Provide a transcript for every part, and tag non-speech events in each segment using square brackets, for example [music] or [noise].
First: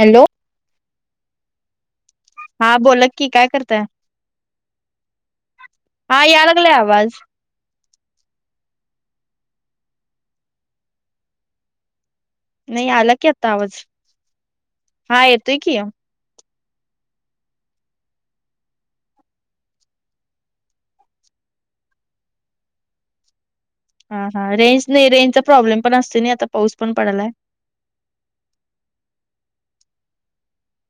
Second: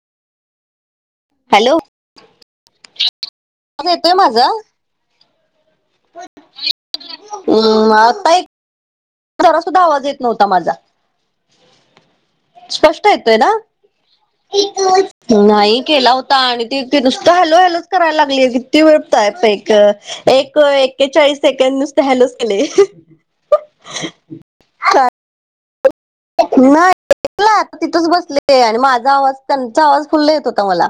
Hello hello हा बोला की काय करताय? आवाज येतोय माझा हा या लागलाय आवाज. हम्म ताई. जरा सुद्धा आवाज येत नव्हता माझा. नाही स्पष्ट आला की येतोय ना? आता आवाज हा येतोय की नाही केला हो- ता आणि त नुसतं हॅलो, हॅलोच करायला लागलीय किती वेळतय पैक- एक- एक्केचाळीस सेकंड नुसते हॅलोस केले. हा, हा, रेंज नाही रेंजचा प्रॉब्लेम पण असते नाही, आता पाऊस पण पडलाय. ऐकलं आता तिथंच बसले आणि माझा आवाज त्यांचा आवाज फुल्ल येत होता मला.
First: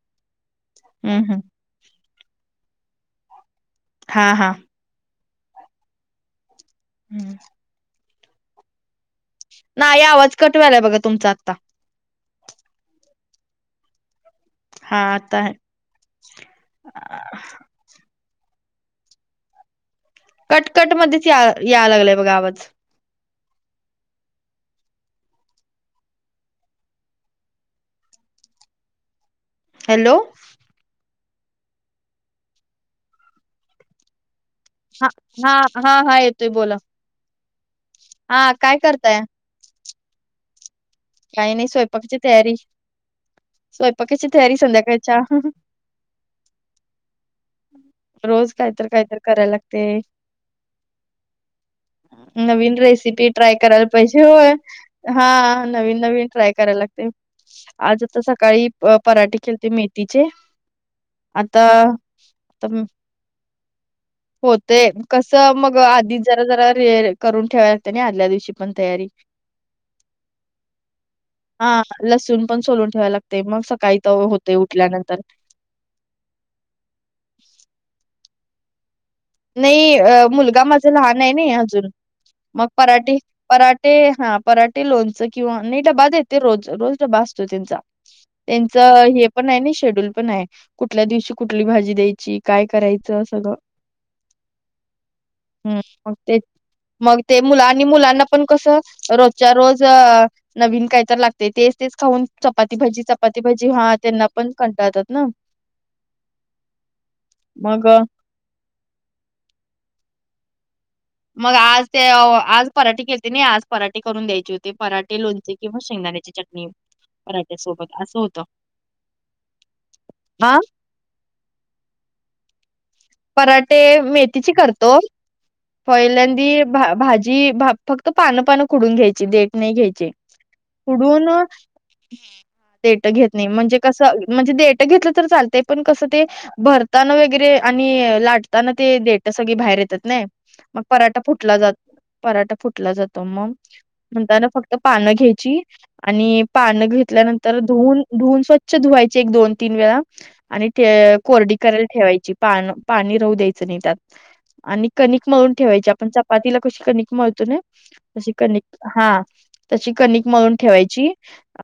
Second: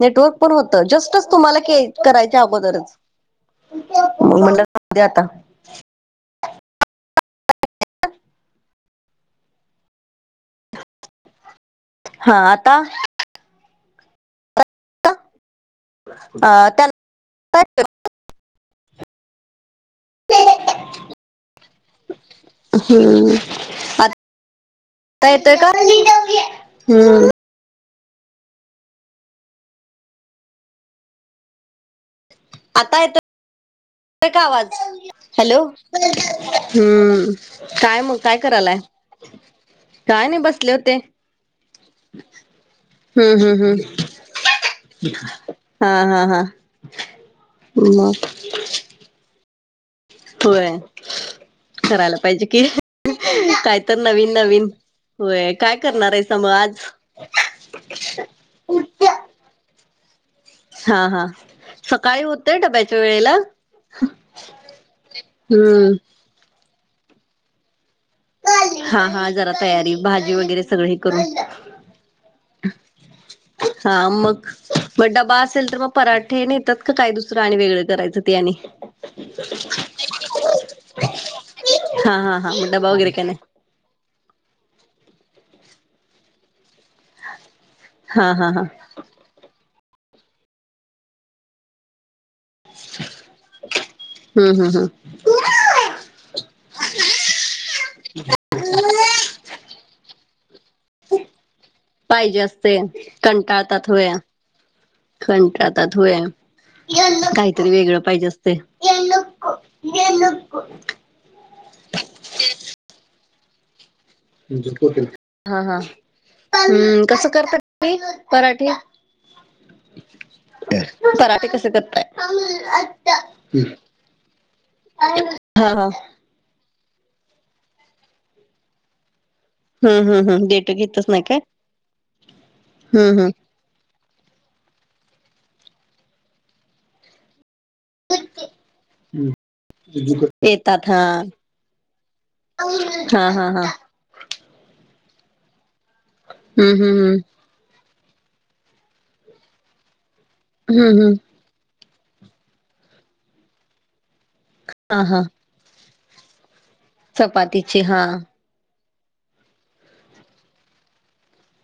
नेटवर्क पण होत, हम्म जस्टच हम्म तुम्हाला के- करायच्या अगोदरच. हा हा अद आता [unintelligible] हम्म [inaudible] नाही, आवाज कट व्हायला आहे बघा तुमचा आत्ता. हा, आता? हा, आता हाय. अ त्या [unintelligible] कट-कट मध्येच या, याय लागलाय बघा आवाज. हम्म.. आता येतोय का? हम्म. हॅलो? आता येतोय- का आवाज? हा हा हॅलो? हा हा येतोय बोला हम्म. काय मग काय हा करायलाय? करताय काय नाही बसले होते. काही नाही स्वयंपाकची तयारी. हं, हं, स्वयंपाकाची तयारी हं, संध्याकाळच्या हा, हा, हा. मग? रोज काहीतर काहीतर कराय लागत. होय. करायला पाहिजे कि नवीन रेसिपी ट्राय काय करायला तर पाहिजे, नवीन होय, नवीन होय हा- काय करणार नवीन-नवीन आहेसा मग ट्राय करायला आज? लागते, आज आता सकाळी पराठे केलते मेथीचे. हा, हा, आता सकाळी होतेय डब्याच्या वेळेला? होतय, कसं मग हम्म. आधीच जरा-जरा करून ठेवायला लागते ना आदल्या दिवशी पण हा तयारी. हा जरा तयारी, भाजी वगैरे सगळी करून- हा, लसूण पण सोलून ठेवायला लागतय, मग हा सकाळी तर मग होते मग उठल्यानंतर. डबा असेल तर मग पराठे नेतात का, काय दुसरं आणि वेगळं करायचं ते आणि? नाही, अ.. मुलगा माझा लहान आहे ना अजून, हा हा हा मग डबा वगैरे पराठे काय नाही. परा- ते हा, पराठे लोणच किंवा मी डबा देते रोज. रोज असतो त्यांचा. हा हा हा त्यांच हे पण आहे ना, शेड्यूल पण आहे, कुठल्या दिवशी कुठली भाजी द्यायची? काय करायचं सगळं. हम्. हम्. हम. हं, मग तेच- मग ते मुलं आणि मुलांना पण कसं रोजच्या रोज नवीन काहीतर लागत- तेच-तेच खाऊन पाहिजे चपाती असते भाजी, चपाती भाजी, कंटाळतात हा होया त्यांना पण कंटाळतात ना? कंटाळतात होया काहीतरी मग वेगळं पाहिजे असतय. मग आज ते आज पराठे केल- आज पराठे करून द्यायचे होते, पराठे लोणचे किंवा शेंगदाण्याची चटणी. ट पराठी [unintelligible] आ.. पराठे कस करताय? पराठे मेथीची करतो, हा हा पहिल्यांदी- भाजी [unintelligible] फक्त पानं पानं खुडून घ्यायची देठ नाही हम्म घ्यायचे, हम्म हम्म डेट घेतच नाही खोडून काय देठ घेत हम्म हम्म नाही म्हणजे - कसं म्हणजे देट घेतलं तर चालतय, पण कसं ते भरताना वगैरे- आणि लाटताना ते देट सगळी बाहेर येतात नाही, मग येतात हा पराठा फुटला जात- पराठा फुटला जातो हा हा मग हा म्हणता ना फक्त. पानं घ्यायची आणि हम्म पानं हम्म घेतल्यानंतर. तर धुन धुवून स्वच्छ धुवायचे एक दोन तीन वेळा आणि हम्म हम्म हम्म कोरडी केयल ठेवायची. पा पाणी राहू द्यायचं नाही त्यात आणि हा हा कणिक मळून ठेवायची आपण चपातीला कशी कनिक. ळतो चपातीची हा त कनिक हा तशी कणिक मळून ठेवायची.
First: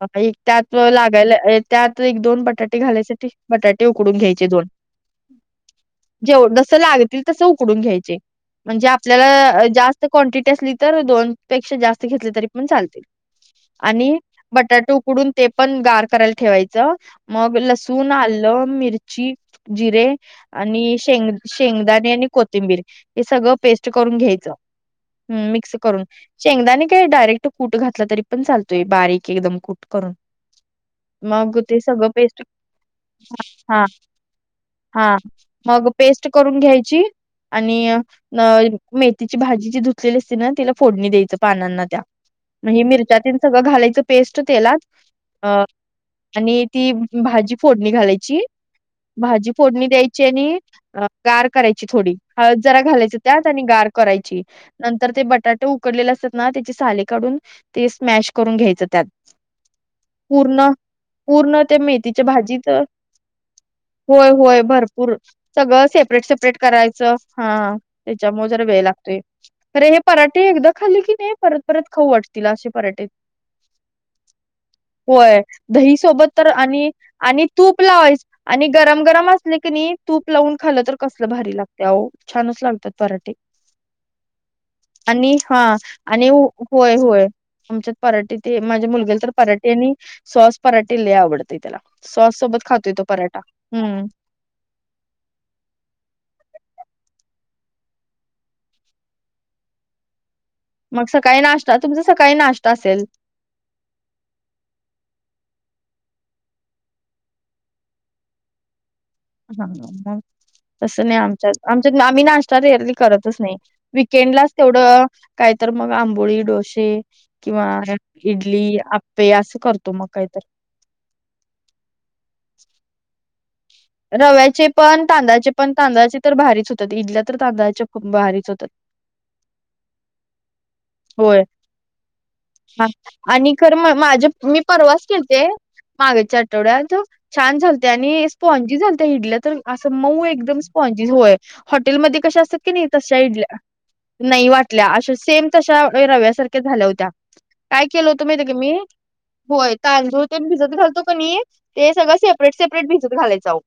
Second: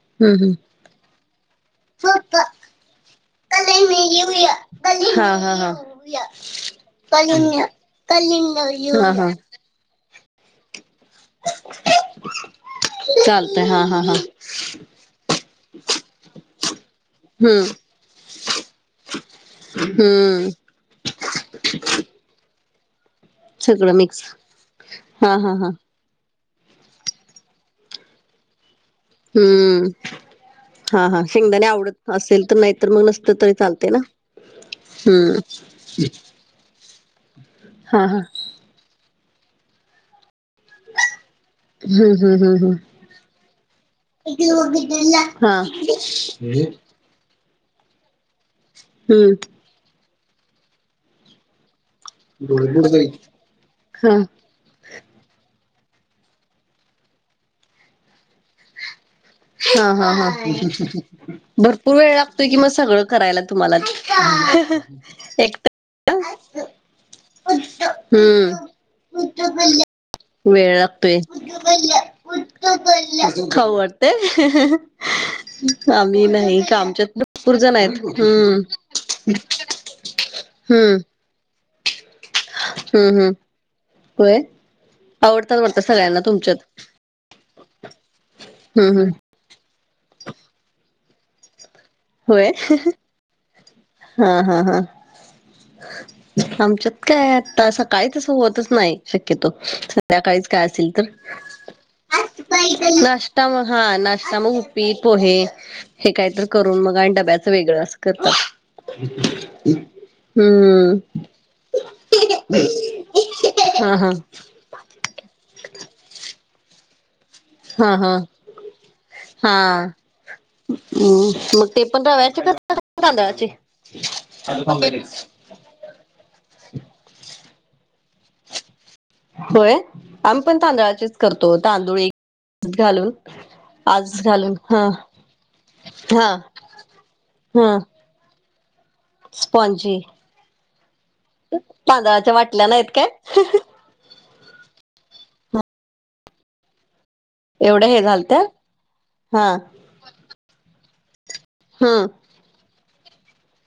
अ हम्म एक हम्म त्यात लागायला त्यात एक दोन पप्पा बटाटे घालायसाठी बटाटे उकडून घ्यायचे दोन. हा हा हा. जेव जस लागतील तस उकडून घ्यायचे म्हणजे कलिंगड हा हा आपल्याला जास्त क्वनटिटी असली. तर दोन पेक्षा जास्त घेतले तरी पण चालतील. लत हा. हा हा आणि बटाटो उकडून ते पण गार करायला ठेवायचं. मग हम्म लसूण आलं मिरची जिरे. हम्म आणि शेंग शेंगदाणे आणि कोथिंबीर. हे सगळं पेस्ट करून घ्यायचं हा ह हा हा मिक्स करून. शेंगदाने काय डायरेक्ट कूट घातला तरी पण चालतोय बारीक एकदम कूट हम्म करून. हा हा मग शेंगदाणे ते आवडत सगळं पेस्ट असेल तर नाही तर मग नसत तरी हा चालते ना हा. हम्म मग पेस्ट करून घ्यायची आणि हा हा मेथीची भाजी जी धुतलेली असते ना तिला. फोडणी द्यायचं पानांना त्या हम्म हम्म हम्म हम्म मग मिरच्याात सगळं घालायचं पेस्ट तेलात. हा अ हम्म आणि ती भाजी फोडणी घालायची भाजी फोडणी द्यायची. नी गार करायची थोडी हळद जरा घालायच त्या त्यानी गार करायची. नंतर ते बटाटे उकडलेले असतात ना त्याची साले काढून ते स्मॅश करून घ्यायचं त्यात. हा हा हा ह पूर्ण ह. पूर्ण त्या भरपूर वेळ मेथीच्या लागतोय कि भाजीत मग सगळं करायला तुम्हाला. होय होय भरपूर सगळं सेपरेट एकट सेपरेट करायचं हा त्याच्यामुळे जरा वेळ लागतोय. हम्म अरे हे पराठे एकदा वेळ खाली की लागतोय. नाही परत परत खाऊ वाटतील असे पराठे. खाऊ वाटतय होय दही आम्ही सोबत तर नाही का आणि आमच्यात आणि भरपूर जण तूप आहेत लावायच. हम्म. आणि गरम गरम असले. क नाही तूप लावून खाल तर हम्म कसलं भारी लागते ह छानच लागतात हम्म हम्म पराठे. होय. आणि हा आवडतात वाटतं सगळ्यांना आणि तुमच्यात होय होय. आमच्यात पराटे ते माझ्या हम्म हम्म. मुलग्याला तर पराटे आणि सॉस पराटे ल आवडतय त्याला. सॉस होय सोबत खातो येतो पराठा हम्म. हा, हा, हा. आमच्यात काय आता सकाळी तस होतच नाही शक्यतो. संध्याकाळीच काय असेल तर मग सकाळी नाश्ता तुमचा सकाळी नाश्ता असेल ता मग हा नाश्ता मग उपी पोहे हे कायत. ून मग आणि डब्याच वेगळं अस करत. हा हा. तसं नाही हम्म आमच्या आमच्या आम्ही नाश्ता एरली करतच नाही हा हा. वकेंडला. तेवढं काय तर मग आंबोळी डोसे. किंवा हा हा इडली, आप्पे असं करतो मग काहीतरी. हम्म, मग ते रव्याचे करता का तांदळाचे? रव्याचे पण तांदळाचे. पण तांदळाची तर भारीच होतात. इडल्या तर तांदळाच्या खूप भारीच होतात. होय. आम्ही पण तांदळाचेच करतो तांदूळ एक हा घालून आणि खर म आज माझे घालून मी हा परवाच केलते. हा मागेच्या आठवड्यात छान झाले हा होते आणि स्पॉनजी झालत्या इडल्या तर असं स्पॉनजी मऊ एकदम स्पॉनजी होय. हॉटेलमध्ये तांदळाच्या कशा असतात वाटल्या की नाही? नाहीत काय तशा इडल्या. नाही वाटल्या अशा सेम तशा रव्यासारख्या झाल्या होत्या. काय एवढ्या हे केलं होतं घालत्या माहित का मी? हा पोहे तांदुळ ते भिजत घालतो का नाही ते हम्म सगळं सेपरेट सेपरेट भिजत घालायचं.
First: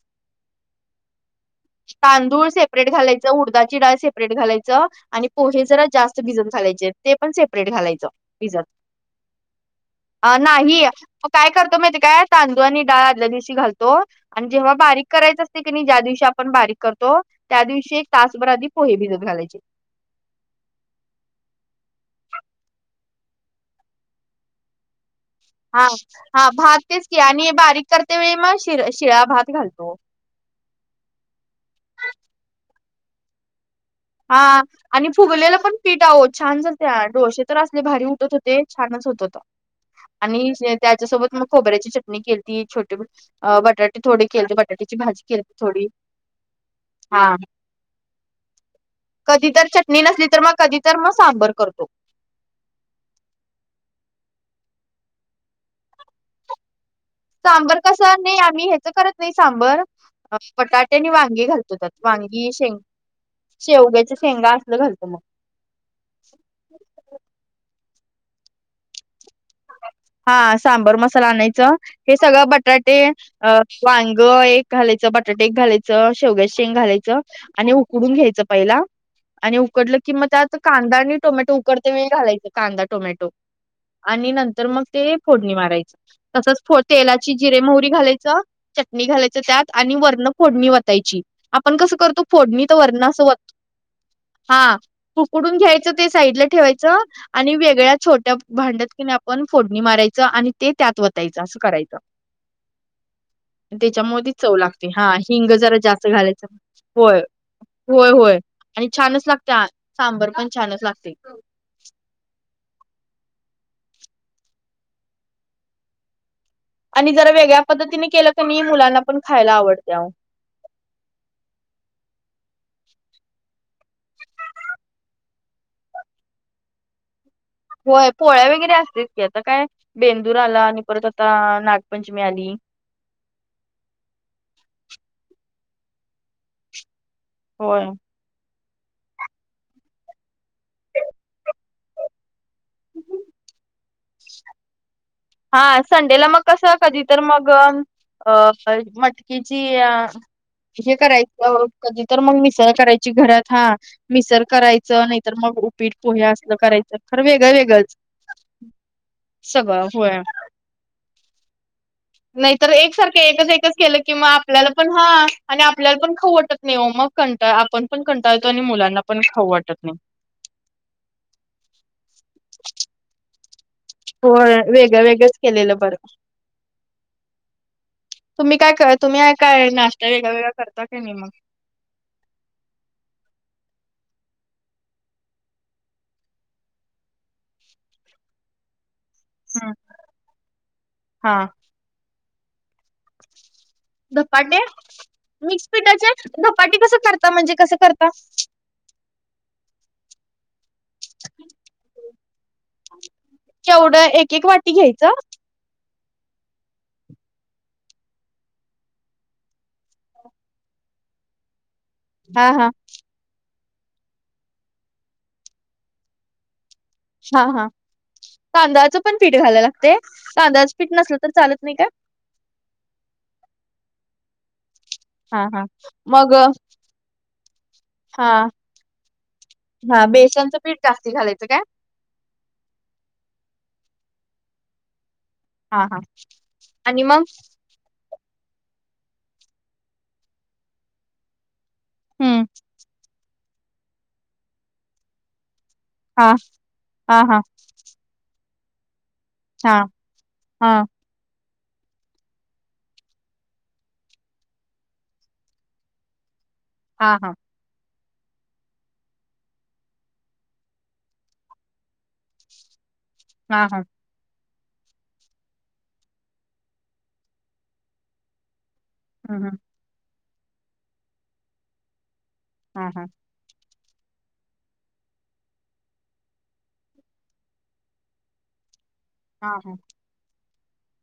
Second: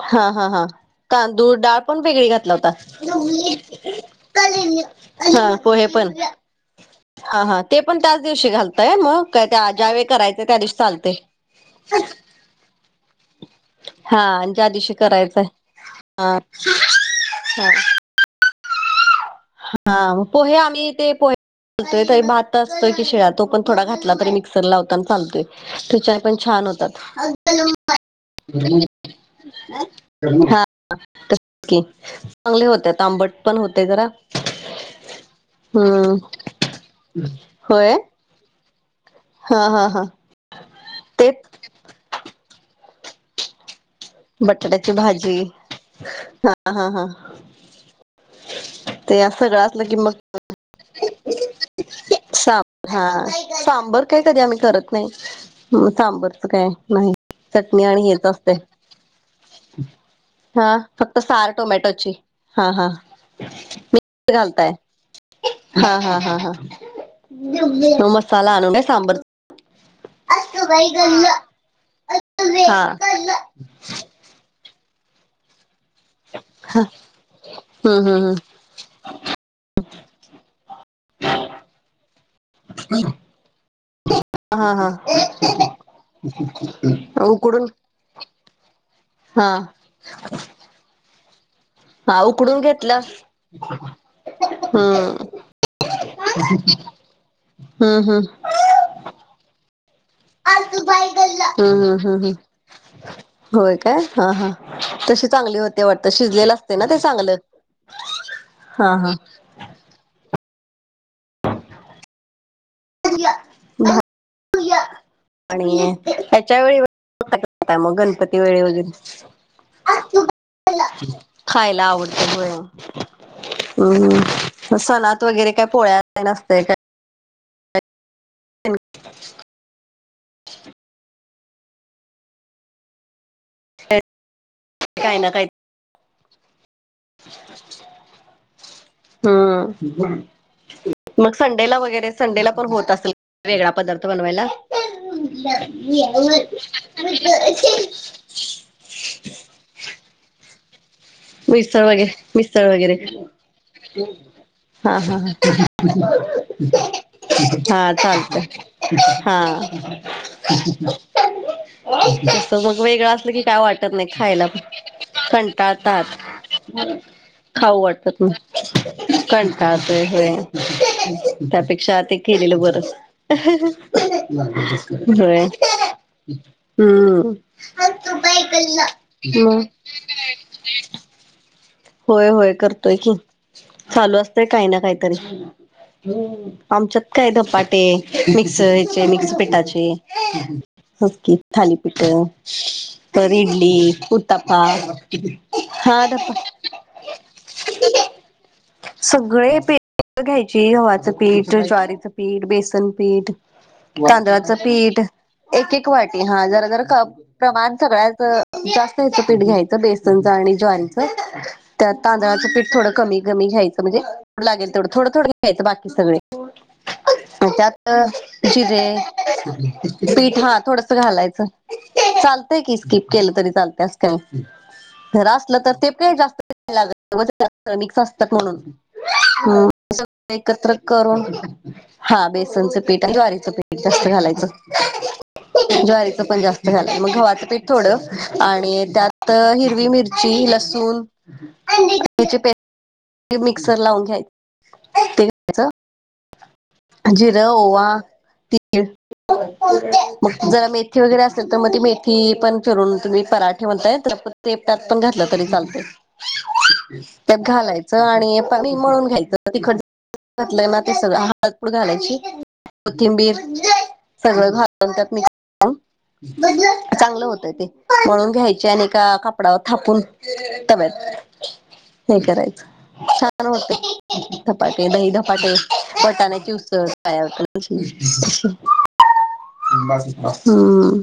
हा. हा. हा. तांदूळ, डाळ पण वेगळी तांदूळ घातला होता. सेपरेट घालायचं, उडदाची डाळ सेपरेट घालायचं आणि हा जरा पोहे पण. जास्त भिजत घालायचे ते पण हा. हा. सेपरेट ते पण घालायचं त्याच दिवशी भिजत. घालताय मग. काय त्या ज्यावेळी अ करायचे त्या दिवशी नाही चालत ते. मग काय करतो माहिती काय तांदूळ आणि दाळ आदल्या दिवशी घालतो. आणि ज्या जेव्हा दिवशी बारीक करायच करायचंय असते की नाही ज्या दिवशी हा आपण बारीक करतो त्या दिवशी तासभर आधी पोहे भिजत घालायचे. हा पोहे आम्ही ते पोहे कधी कधी भात असतो की शीळा तो पण थोडा घातला तरी मिक्सर लावताना चालतोय. हा त्याच्या पण हा छान भात होतात असतेच की आणि बारीक करते वेळी मग शि शिळा भात घालतो. ह की चांगले होते आंबट पण होते जरा. हा आणि फुगलेला पण पीठ आहो हम्म छान झालते. डोसे तर असले होय भारी उठत होते. छानच होत होते. हा. हा. हा. आणि त्याच्यासोबत तेच मग खोबऱ्याची चटणी केलती, छोटे बटाटे थोडे केलंते बटाट्याची भाजी केलती थोडी. हा. [inaudible] कधी तर असलं की चटणी नसली तर, मग कधी तर मग सांबर करतो. सांब हा सांबर काय कधी आम्ही करत नाही. सांबरच काय नाही. सांबर चटणी कस आणि हेच नाही. असतंय आम्ही हच करत नाही सांबर. हा बटाटे आणि फक्त वांगी सार घालतो त्यात टोमॅटोची वांगी हा शेंग हा शेवग्याच्या मी शेंगा घालताय असलं घालतो मग हा. हा. हा. हा. मसाला आणू काय सांबरचा? [inaudible] हा सांबर मसाला आणायच. हे सगळं हा बटाटे अ वांग एक घालायचं, बटाटे एक घालायचं शेवग्याची शेंग घालायचं आणि हम्म हम्म उकडून हम्म घ्यायचं पहिला आणि उकडलं की मग त्यात कांदा आणि टोमॅटो उकडते वेळ घालायचं कांदा टोमॅटो. आणि नंतर हा मग हा ते फोडणी मारायची. तसंच तेलाची जिरे, उकडून मोहरी घालायचं. चटणी घालायचं हा त्यात आणि वरण फोडणी वतायची. आपण कसं हा करतो उकडून फोडणी तर वरण घेतलास असं वत हा हम्म उकडून घ्यायचं ते साईडला ठेवायचं आणि वेगळ्या हम्म हम्म छोट्या भांड्यात कि नाही आपण फोडणी मारायचं आणि ते त्यात वतायचं असं हम्म हम्म करायचं. हम्म हम्म होय काय त्याच्या मुळे हा ती हा चव लागते. हा तशी हिंग चांगली जरा होते जास्त वाटत घालायचं. शिजलेलं असते ना ते होय. चांगलं होय. होय. आणि हा हा छानच लागते. सांबर पण छानच लागते. [inaudible] आणि त्याच्या वेळी आणि जरा वेगळ्या मग पद्धतीने केलं गणपती क नाही वेळी मुलांना पण खायला आवडते अहो वगैरे खायला आवडतं म्ह हम्म सणात वगैरे काय पोळ्या तेन असते. होय पोळ्या वगैरे असतेच की आता काय बेंदूर आला आणि परत आता नागपंचमी आली. काय ना काही होय. हम् मग संडेला वगैरे संडेला पण होत असेल वेगळा पदार्थ बनवायला. हा संडेला मग कस कधी तर मग अ मटकी जीया. हे करायचं मिसळ कधी वगैरे तर मग मिसळ वगैरे करायची घरात हा. मिसळ करायच हा हा ह नाहीतर मग उपीट पोह्या असलं करायचं खरं वेगळं हा वेगळंच चालतय. हा. सगळं होय. [inaudible] नाहीतर सतत वेगळं एकसारखं असल की एकच काय एकच वाटत केलं नाही की मग खायला प आपल्याला पण हा आणि कंटा आपल्याला खात. पण खाऊ वाटत नाही ओ मग कंटाळ खाऊ आपण पण वाटत नही. कंटाळतो आणि मुलांना पण खाऊ वाटत नाही. कंटाळतंय होय. त्यापेक्षा ते केलेलं बरं. होय वेगळं [inaudible] वेगळंच होय. केलेलं बरं. हम्म. तुम्ही काय क तुम्ही म काय नाश्ता वेगळा वेगळा करता काय नई मग. होय होय करतोय की चालू असतय काही ना काहीतरी आमच्यात काय धपाटे, मिक्स ह्याचे मिक्स प हम्म डाचे, हा. थालीपीठ तर इडली धपाटे उत्तपा हा दप्पा धपाटी कसं करता म्हणजे? कसं करता? सगळे पे घ्यायची गव्हाचं पीठ, ज्वारीचं पीठ, बेसन पीठ केवढं एक एक तांदळाचं वाटी पीठ. घ्यायचं एक एक वाटी हा. जरा जरा कप प्रमाण सगळ्याच जास्त याचं पीठ घ्यायचं बेसनचं आणि ज्वारीच. त्यात तांदळांच हा हा पीठ थोडं कमी कमी घ्यायच म्हणजे लागेल तेवढं थोडं थोडं घ्यायचं बाकी सगळे. [inaudible] हा हा. त्यात जिरे तांदळाचं पण पीठ घालायला लागतय. पीठ हा तांदळाचं पीठ नसलं तर चाल नाही का? स्कीप केल तरी चालतय अस काय जरा हा असलं हा तर ते काय जा मग नही लागत [unintelligible] मिक्स हा असत्यात म्हणून हम्म. हा सगळं बेसनचं एकत्र पीठ जास्ती करून घालायचं काय हा. बेसनचं पीठ आणि ज्वारीचं पीठ जास्त घालायचं. हा हा ज्वारीचं पण जास्त घालायच मग गव्हाच पीट थोड आणि त्यात हिरवी मिरची, लसूण हम्म मिक्सर लावून घ्याय ते च हा हा हा जिरं, ओवा हा जरा हा मेथी वगैरे अस तर मग ती मेथी पण फिरून तुम्ही पराठे म्हणताय तर तेप [unintelligible] त्यात पण घातलं तरी चालतय. [unintelligible] त्यात घालाय. आणि कणीक मळून घ्यायचं तिखट घातलंय ना ते सगळं हळदपूड घालायची कोथिंबीर हा हा सगळं घालून त्यात मिक्स करून चांगलं होतय ते मळून घ्यायची आणि एका हम्म हम्म कापडावर थापून तव्यात हे करायचं. हा हा. छान होतय धपाटे. दही धपाटे वटाण्याची उसळ तयार हा हा [inaudible] हम्म.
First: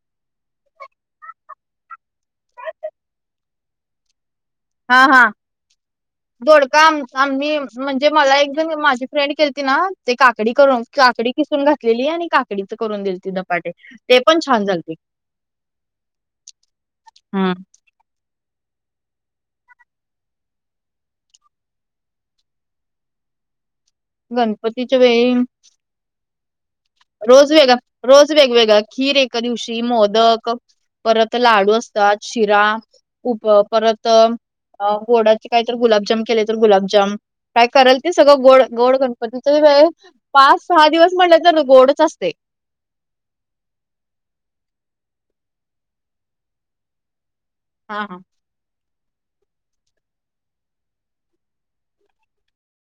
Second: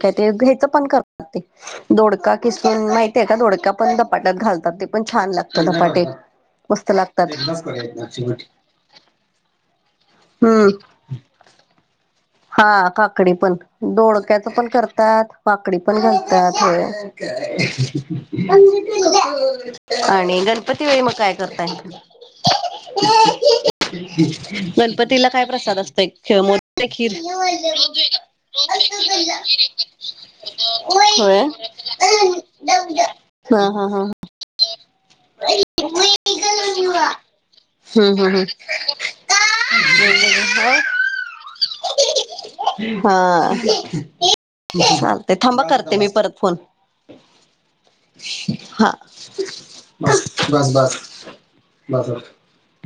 काय ते ह्याच पण करतात ते दोडका किसून माहितीये का दोडका पण धपाट्यात घालतात. ते पण हा हा छान लागतं धपाटे. दोडका मस्त आम लागतात आम्ही म्हणजे मला एकजण माझी फ्रेंड केलीती ना ते काकडी हम्म करून काकडी किसून घातलेली आणि काकडीच हा. करून दिलती काकडी पण धपाटे ते दोडक्याच छान पण झालते करतात काकडी पण घालतात. आणि गणपती वेळी मग काय करताय? गणपतीच्या गणपतीला वेळी काय प्रसाद असतोय? मो रोज वेग, रोज वेगवेगळा, खीर एका दिवशी, मोदक परत होय. लाडू अस तात शिरा उप हा हा परत. हा. अ गोडाचे काही तर गुलाबजाम केले तर गुलाबजाम, काय कराल ते हम्म हम्म सगळं हम्म. गोड, गोड. पण तीच ये बये पाच सहा, दिवस म्हटलं तर. गोडच असते [inaudible] हा चालते, थांबा करते मी परत फोन. हा हा! हा! बास बास बास.